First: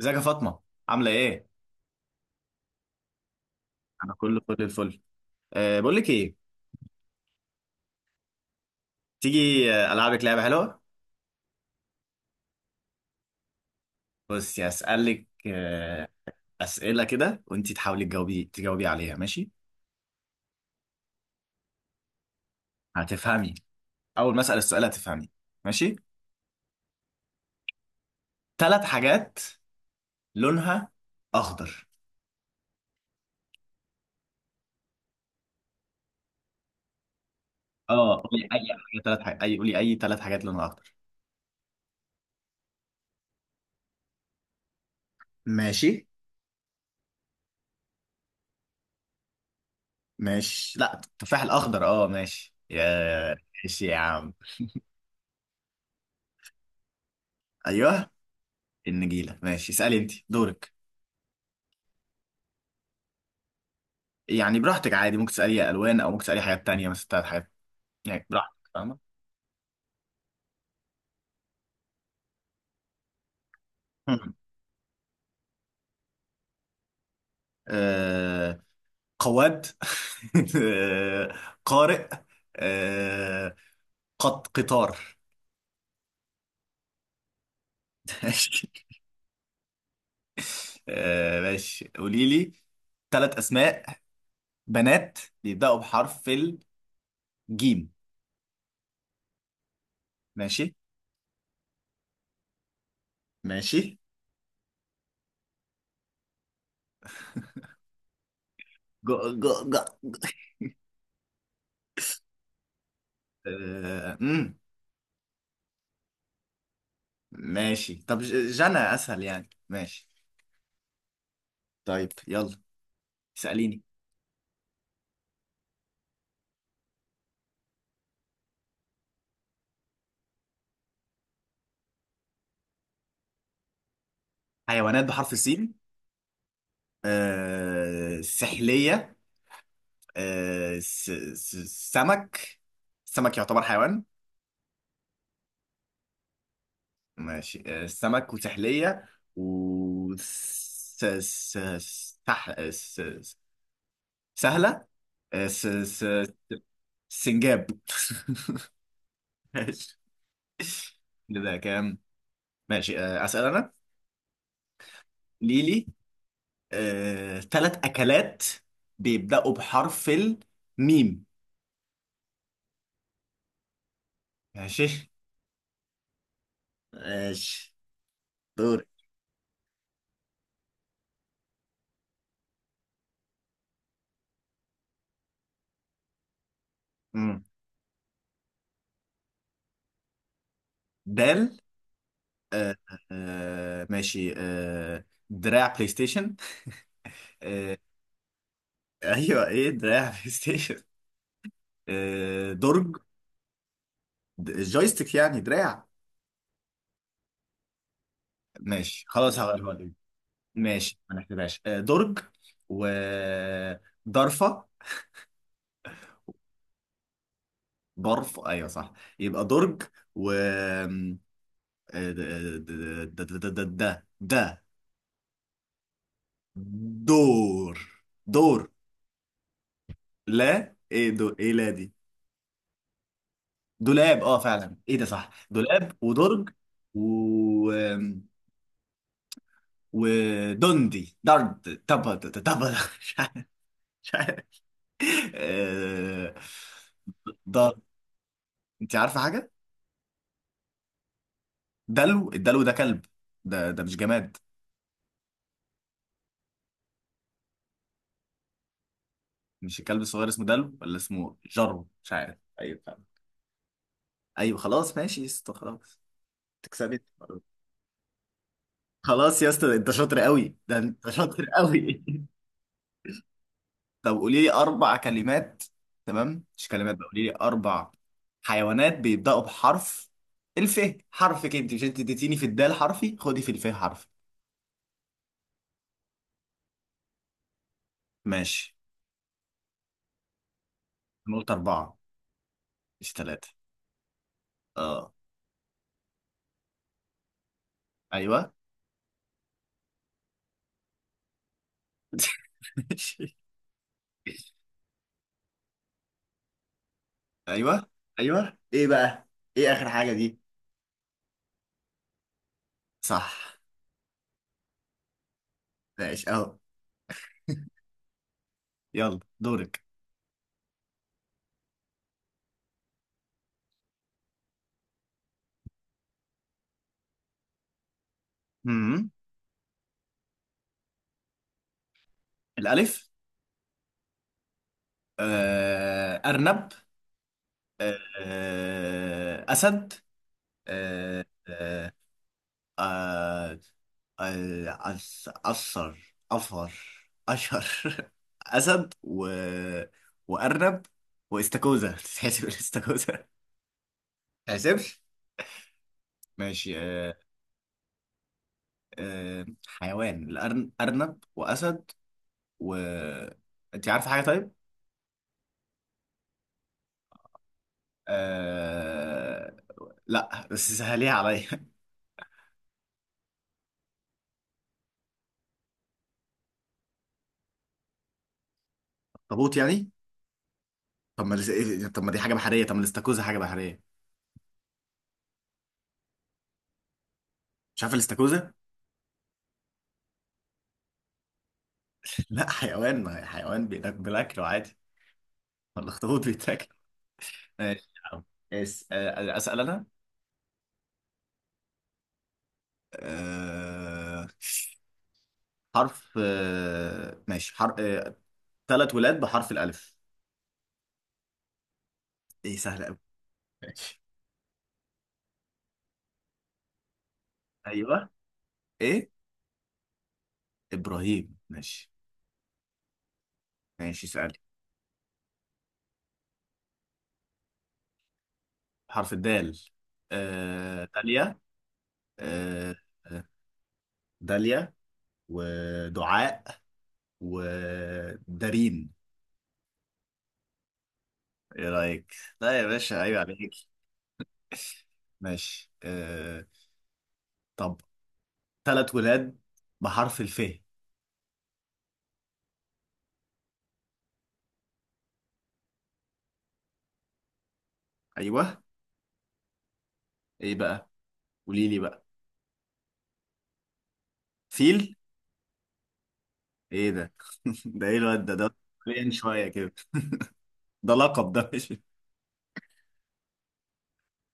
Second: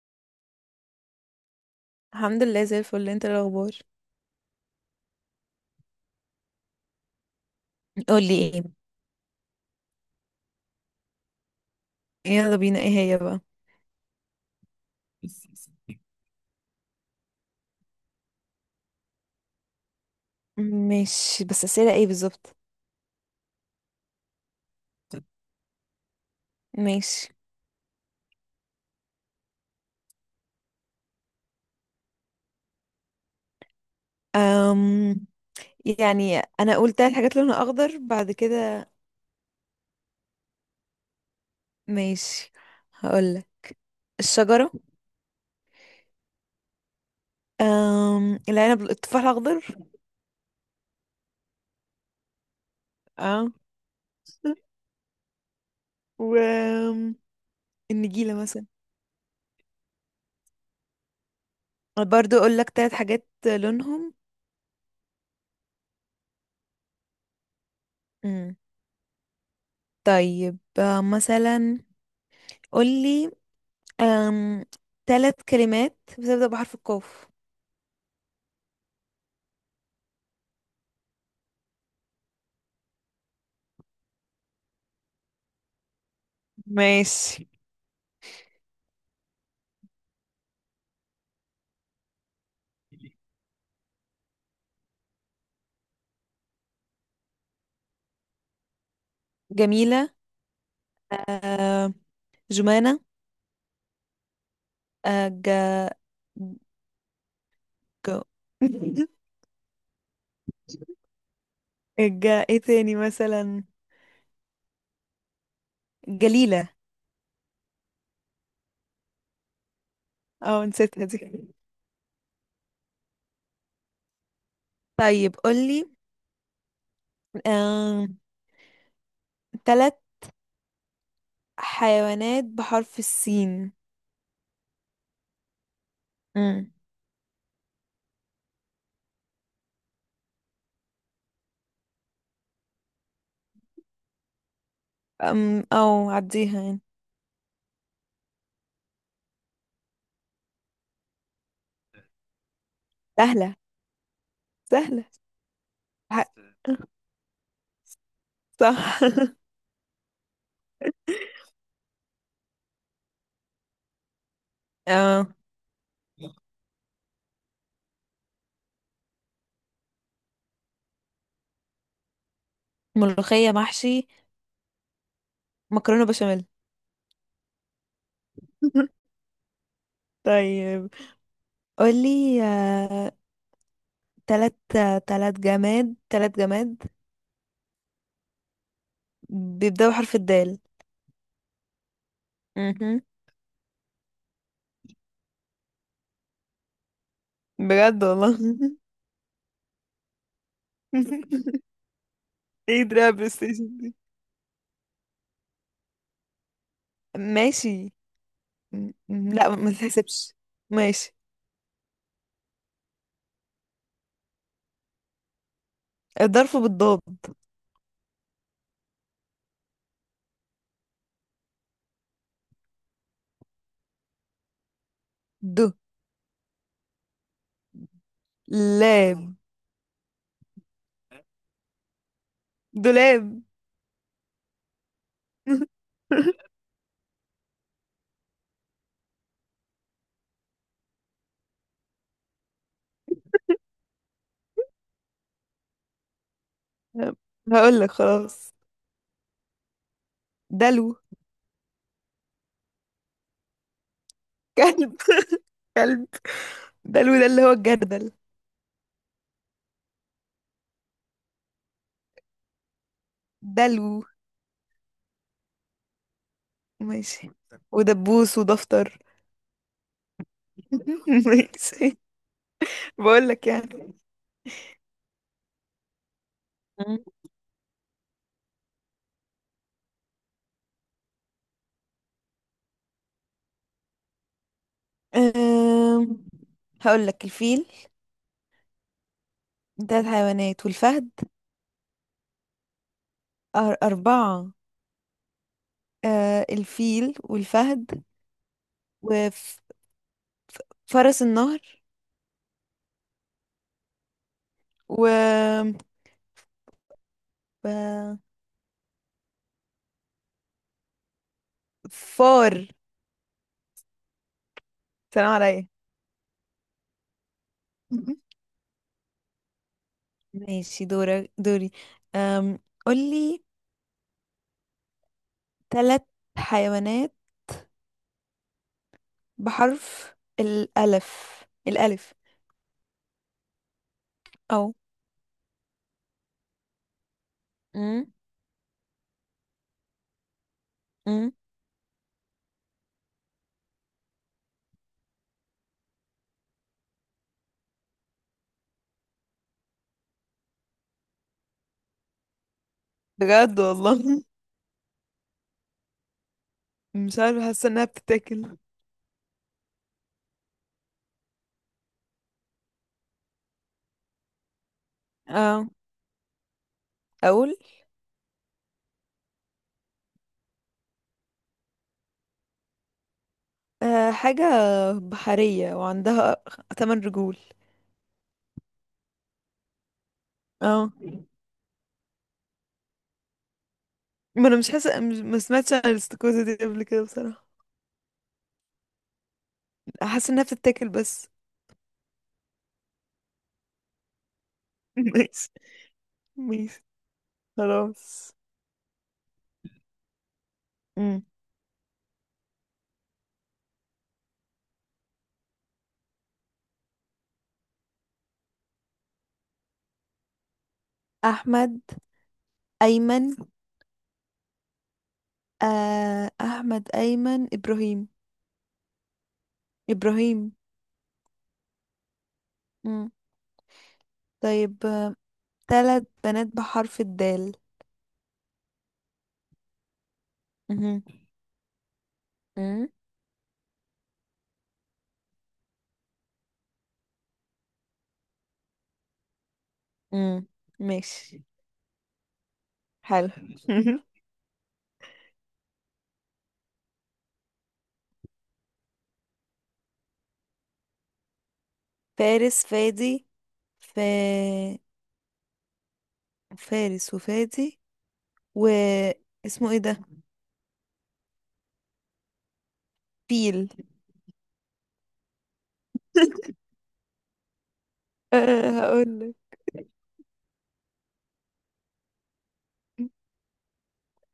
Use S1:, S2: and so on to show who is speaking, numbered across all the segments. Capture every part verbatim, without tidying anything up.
S1: ازيك يا فاطمه؟ عامله ايه؟
S2: الحمد لله زي الفل. انت ايه الاخبار؟
S1: انا كله فل الفل. أه بقول لك ايه؟
S2: قولي ايه.
S1: تيجي؟ آه، العبك لعبه حلوه.
S2: يلا بينا، ايه هي بقى؟
S1: بصي هسالك أه اسئله كده وانت تحاولي تجاوبي تجاوبي عليها، ماشي؟
S2: ماشي، بس اسئله ايه بالظبط؟
S1: هتفهمي. اول ما اسال السؤال هتفهمي. ماشي؟
S2: ماشي.
S1: ثلاث حاجات لونها اخضر.
S2: أم يعني انا قلت الحاجات لونها اخضر
S1: اه،
S2: بعد
S1: قولي اي
S2: كده؟
S1: حاجه ثلاث حاجات اي قولي اي ثلاث حاجات لونها اخضر.
S2: ماشي، هقول الشجره،
S1: ماشي.
S2: أم العنب، التفاح الاخضر.
S1: ماشي، لا التفاح الاخضر اه، ماشي يا.
S2: اه،
S1: ماشي يا عم.
S2: و أم،
S1: ايوه.
S2: النجيله مثلا.
S1: النجيله، ماشي، اسالي، انت دورك.
S2: برضو اقول لك ثلاث حاجات لونهم.
S1: يعني براحتك، عادي ممكن تسألي ألوان أو ممكن تسألي حاجات تانية، مثلا بتاعت حاجات. يعني
S2: مم.
S1: براحتك، فاهمة؟
S2: طيب، آه، مثلا قول لي
S1: مم.
S2: ثلاث كلمات بتبدأ بحرف القاف.
S1: آه، قواد. آه، قارئ. آه، قط قطار.
S2: ماشي،
S1: ماشي. آه، ماشي، قولي لي ثلاث أسماء بنات بيبدأوا بحرف الجيم.
S2: جميلة،
S1: ماشي.
S2: آه، جمانة،
S1: ماشي.
S2: آه، ج... ج...
S1: جو جو جو.
S2: ج... ايه تاني مثلا؟
S1: آه، مم.
S2: جليلة.
S1: ماشي، طب ج- جنى أسهل يعني. ماشي.
S2: اه، نسيتها دي.
S1: طيب يلا، اسأليني.
S2: طيب قولي، آه... تلات حيوانات بحرف السين.
S1: حيوانات بحرف السين.
S2: امم
S1: آه، سحلية. آه، س- س- سمك. سمك يعتبر حيوان؟
S2: أم... او عديها يعني.
S1: ماشي. آه، سمك وسحلية. و س- س- س- سح... س- س-
S2: سهلة
S1: سهلة.
S2: سهلة
S1: آه، س... س...
S2: ح-
S1: سنجاب.
S2: صح.
S1: ماشي. ده كام؟ ماشي. آه، أسأل أنا.
S2: آه...
S1: ليلي، آه، تلات أكلات بيبدأوا بحرف الميم.
S2: ملوخية محشي،
S1: ماشي.
S2: مكرونة بشاميل.
S1: ماشي. دور.
S2: طيب قولي آه... تلات تلات جماد تلات جماد
S1: مم.
S2: بيبدأوا بحرف الدال.
S1: دال. آه،
S2: مهم.
S1: آه، ماشي، آه، دراع بلاي ستيشن. آه.
S2: بجد والله.
S1: ايوه، ايه دراع، بلاي ستيشن. آه،
S2: ايه
S1: درج.
S2: دراع بلاي ستيشن دي؟
S1: د- جويستيك يعني دراع.
S2: ماشي. م-
S1: ماشي
S2: م-
S1: خلاص،
S2: لا، ما
S1: هغيرها لك.
S2: تحسبش.
S1: ماشي،
S2: ماشي.
S1: ما نحسبهاش. آه، درج. و ضرفة.
S2: الظرف بالضاد.
S1: برف، ايوه صح. يبقى درج. و آه، د- د- د- د- د- د- د-
S2: د
S1: دور دور.
S2: لاب،
S1: لا ايه، دور، ايه، لا، دي
S2: دولاب.
S1: دولاب. اه فعلا، ايه ده، صح، دولاب ودرج. و ودندي درد، طب طب. مش عارف. مش عارف. آه، ضر.
S2: هقول لك خلاص،
S1: انت عارفه حاجه؟
S2: دلو.
S1: دلو. الدلو ده كلب؟ ده ده مش جماد.
S2: كلب؟ كلب! دلو ده اللي هو الجردل.
S1: مش الكلب الصغير اسمه دلو؟ ولا اسمه جرو؟ مش عارف. ايوه فعلا.
S2: دلو.
S1: ايوه خلاص، ماشي يا اسطى، خلاص. تكسبت.
S2: ماشي. ودبوس، ودفتر.
S1: خلاص يا اسطى، انت شاطر قوي، ده انت شاطر
S2: ماشي.
S1: قوي.
S2: بقول لك يعني.
S1: طب قولي لي اربع كلمات. تمام، مش كلمات
S2: مم.
S1: بقى، قولي لي اربع حيوانات بيبداوا بحرف الف. حرف كده، انت، مش انت اديتيني في الدال حرفي، خدي في الف حرف.
S2: أم... هقول لك الفيل،
S1: ماشي.
S2: تلات حيوانات، والفهد.
S1: انا قلت اربعه، مش ثلاثه.
S2: أر- أربعة.
S1: اه.
S2: آه، الفيل، والفهد،
S1: ايوه.
S2: وفرس النهر.
S1: ماشي.
S2: و
S1: ايوه.
S2: و-
S1: ايوه، ايه بقى؟ ايه اخر حاجه دي؟
S2: فار.
S1: صح.
S2: سلام عليا.
S1: ماشي اهو. يلا دورك.
S2: ماشي، دورك. دوري؟ أم قولي تلات حيوانات
S1: امم
S2: بحرف الألف الألف
S1: الالف.
S2: أو،
S1: آه، ارنب. آه،
S2: أم،
S1: آه، اسد. آه،
S2: أم.
S1: آه. آه، آه، أس- أثر أفر أشهر. أسد و، وأرنب، واستاكوزا. تتحسب الاستاكوزا؟
S2: بجد والله.
S1: تحسبش. ماشي. آه،
S2: مش عارفة، حاسة إنها بتتاكل.
S1: آه، حيوان الأرن... أرنب وأسد. و أنت عارفة حاجة طيب؟
S2: اه أقول،
S1: أه... لا بس سهليها عليا.
S2: أه حاجة بحرية وعندها تمن رجول.
S1: اخطبوط يعني؟
S2: اه.
S1: طب ما الاس- طب ما دي حاجة بحرية، طب ما الاستاكوزا حاجة بحرية.
S2: ما انا مش حاسه مش- ما سمعتش عن الاستاكوزا دي قبل كده بصراحه.
S1: مش عارف الاستاكوزا؟
S2: حاسه انها بتتاكل بس.
S1: لا حيوان، ما هي حيوان بيتاكل بالأكل عادي.
S2: ماشي.
S1: ما الاخطبوط بيتاكل.
S2: ماشي
S1: ماشي يا عم.
S2: خلاص.
S1: اس آه، اسال انا.
S2: مم.
S1: أه... حرف، أه... ماشي، حرف أه... ثلاث ولاد بحرف الالف.
S2: احمد،
S1: ايه سهل قوي.
S2: ايمن.
S1: ماشي.
S2: آه، احمد، ايمن، ابراهيم.
S1: ايوه. ايه.
S2: ابراهيم.
S1: ابراهيم، ماشي.
S2: مم.
S1: ماشي، سألي.
S2: طيب، آه، تلات بنات بحرف الدال.
S1: حرف الدال. آه...
S2: مهم.
S1: داليا. آه...
S2: مم.
S1: آه، داليا ودعاء ودارين.
S2: مم. ماشي.
S1: ايه رايك؟ لا يا باشا، عيب
S2: حلو.
S1: عليك. ماشي. آه... طب ثلاث ولاد بحرف الف.
S2: فارس، فادي. ف... فارس، وفادي،
S1: ايوه.
S2: و اسمه ايه ده؟
S1: ايه بقى؟ قولي لي بقى.
S2: فيل؟
S1: فيل؟ ايه ده؟ ده ايه الواد ده ده
S2: أه
S1: حاليا
S2: هقول لك.
S1: شويه كده. ده لقب، ده مش.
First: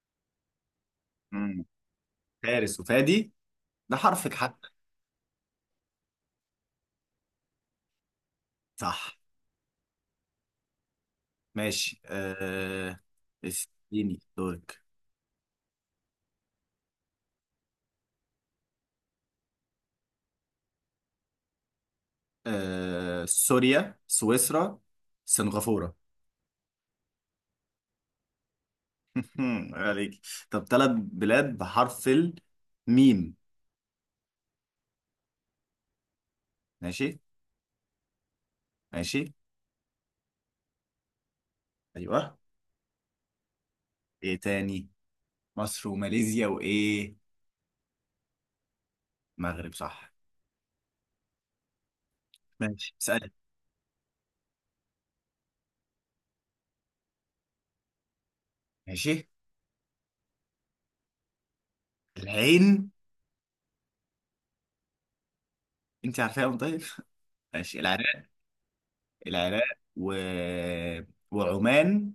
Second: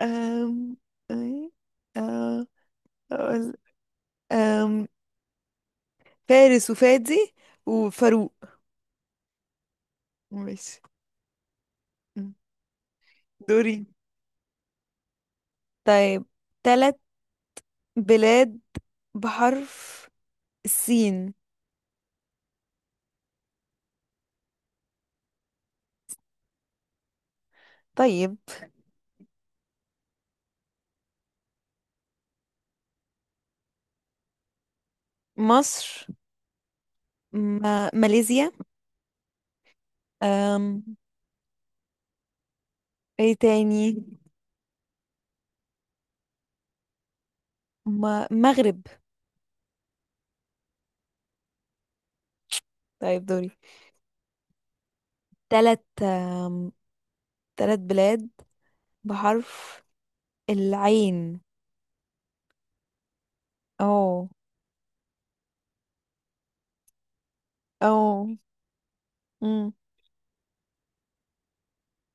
S2: أم... أي-
S1: مم.
S2: أه...
S1: فارس وفادي.
S2: أقول-
S1: ده حرفك حتى.
S2: أم... فارس، وفادي، وفاروق.
S1: صح.
S2: ماشي.
S1: ماشي.
S2: م.
S1: آه...
S2: دوري.
S1: اديني دورك.
S2: طيب، ثلاث بلاد بحرف السين.
S1: آه... سوريا، سويسرا، سنغافورة.
S2: طيب،
S1: عليك. طب ثلاث بلاد بحرف الميم.
S2: مصر،
S1: ماشي.
S2: ما... ماليزيا،
S1: ماشي.
S2: أم...
S1: ايوه،
S2: ايه تاني؟
S1: ايه تاني؟ مصر وماليزيا وايه؟
S2: ما... مغرب.
S1: مغرب، صح. ماشي،
S2: طيب
S1: اسألي.
S2: دوري، ثلاث، أم... ثلاث بلاد
S1: ماشي.
S2: بحرف العين.
S1: العين.
S2: او،
S1: انت عارفاهم طيب؟ ماشي. العراق.
S2: او.
S1: العراق.
S2: مم.
S1: و، وعمان،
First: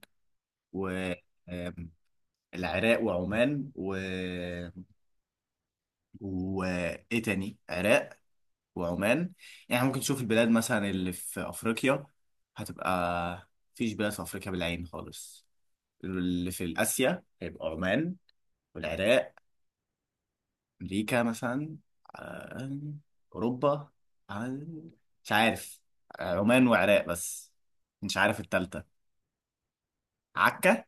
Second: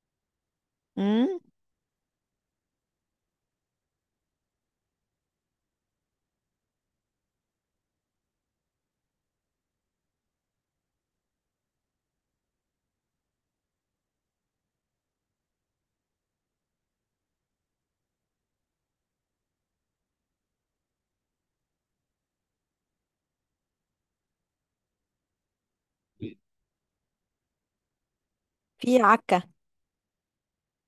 S1: و
S2: مم.
S1: آم، العراق وعمان و، وايه تاني؟ عراق وعمان. يعني ممكن تشوف البلاد مثلا اللي في افريقيا هتبقى. مفيش بلاد في افريقيا بالعين خالص. اللي في اسيا هيبقى عمان والعراق. امريكا مثلا، آم، اوروبا، آم، مش عارف. آه، عمان وعراق بس، مش عارف التالتة.
S2: في عكا.
S1: عكا؟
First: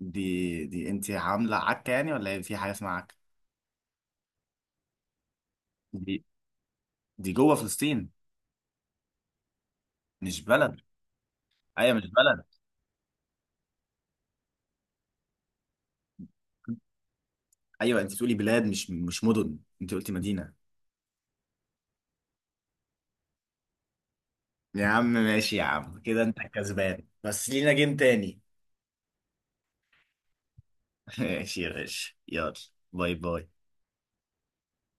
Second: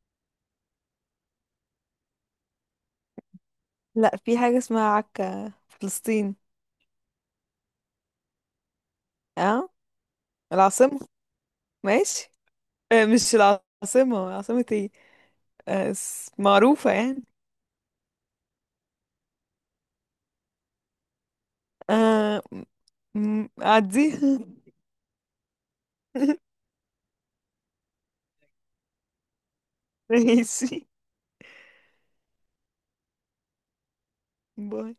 S1: دي دي انت عامله عكه يعني ولا هي في حاجه اسمها عكه؟
S2: لا، في حاجة اسمها عكا في
S1: دي،
S2: فلسطين.
S1: دي جوه فلسطين؟
S2: اه.
S1: مش بلد.
S2: العاصمة.
S1: ايوه، مش
S2: ماشي.
S1: بلد.
S2: آه، مش العاصمة، عاصمة ايه، آه، اس- معروفة يعني.
S1: ايوه، انت بتقولي بلاد، مش مش مدن، انت قلتي مدينه.
S2: آه، م- م- عديها.
S1: يا عم، ماشي يا عم، كده انت كسبان بس لينا جيم تاني.
S2: ماشي.
S1: ماشي يا باشا، يلا. باي باي.
S2: باي.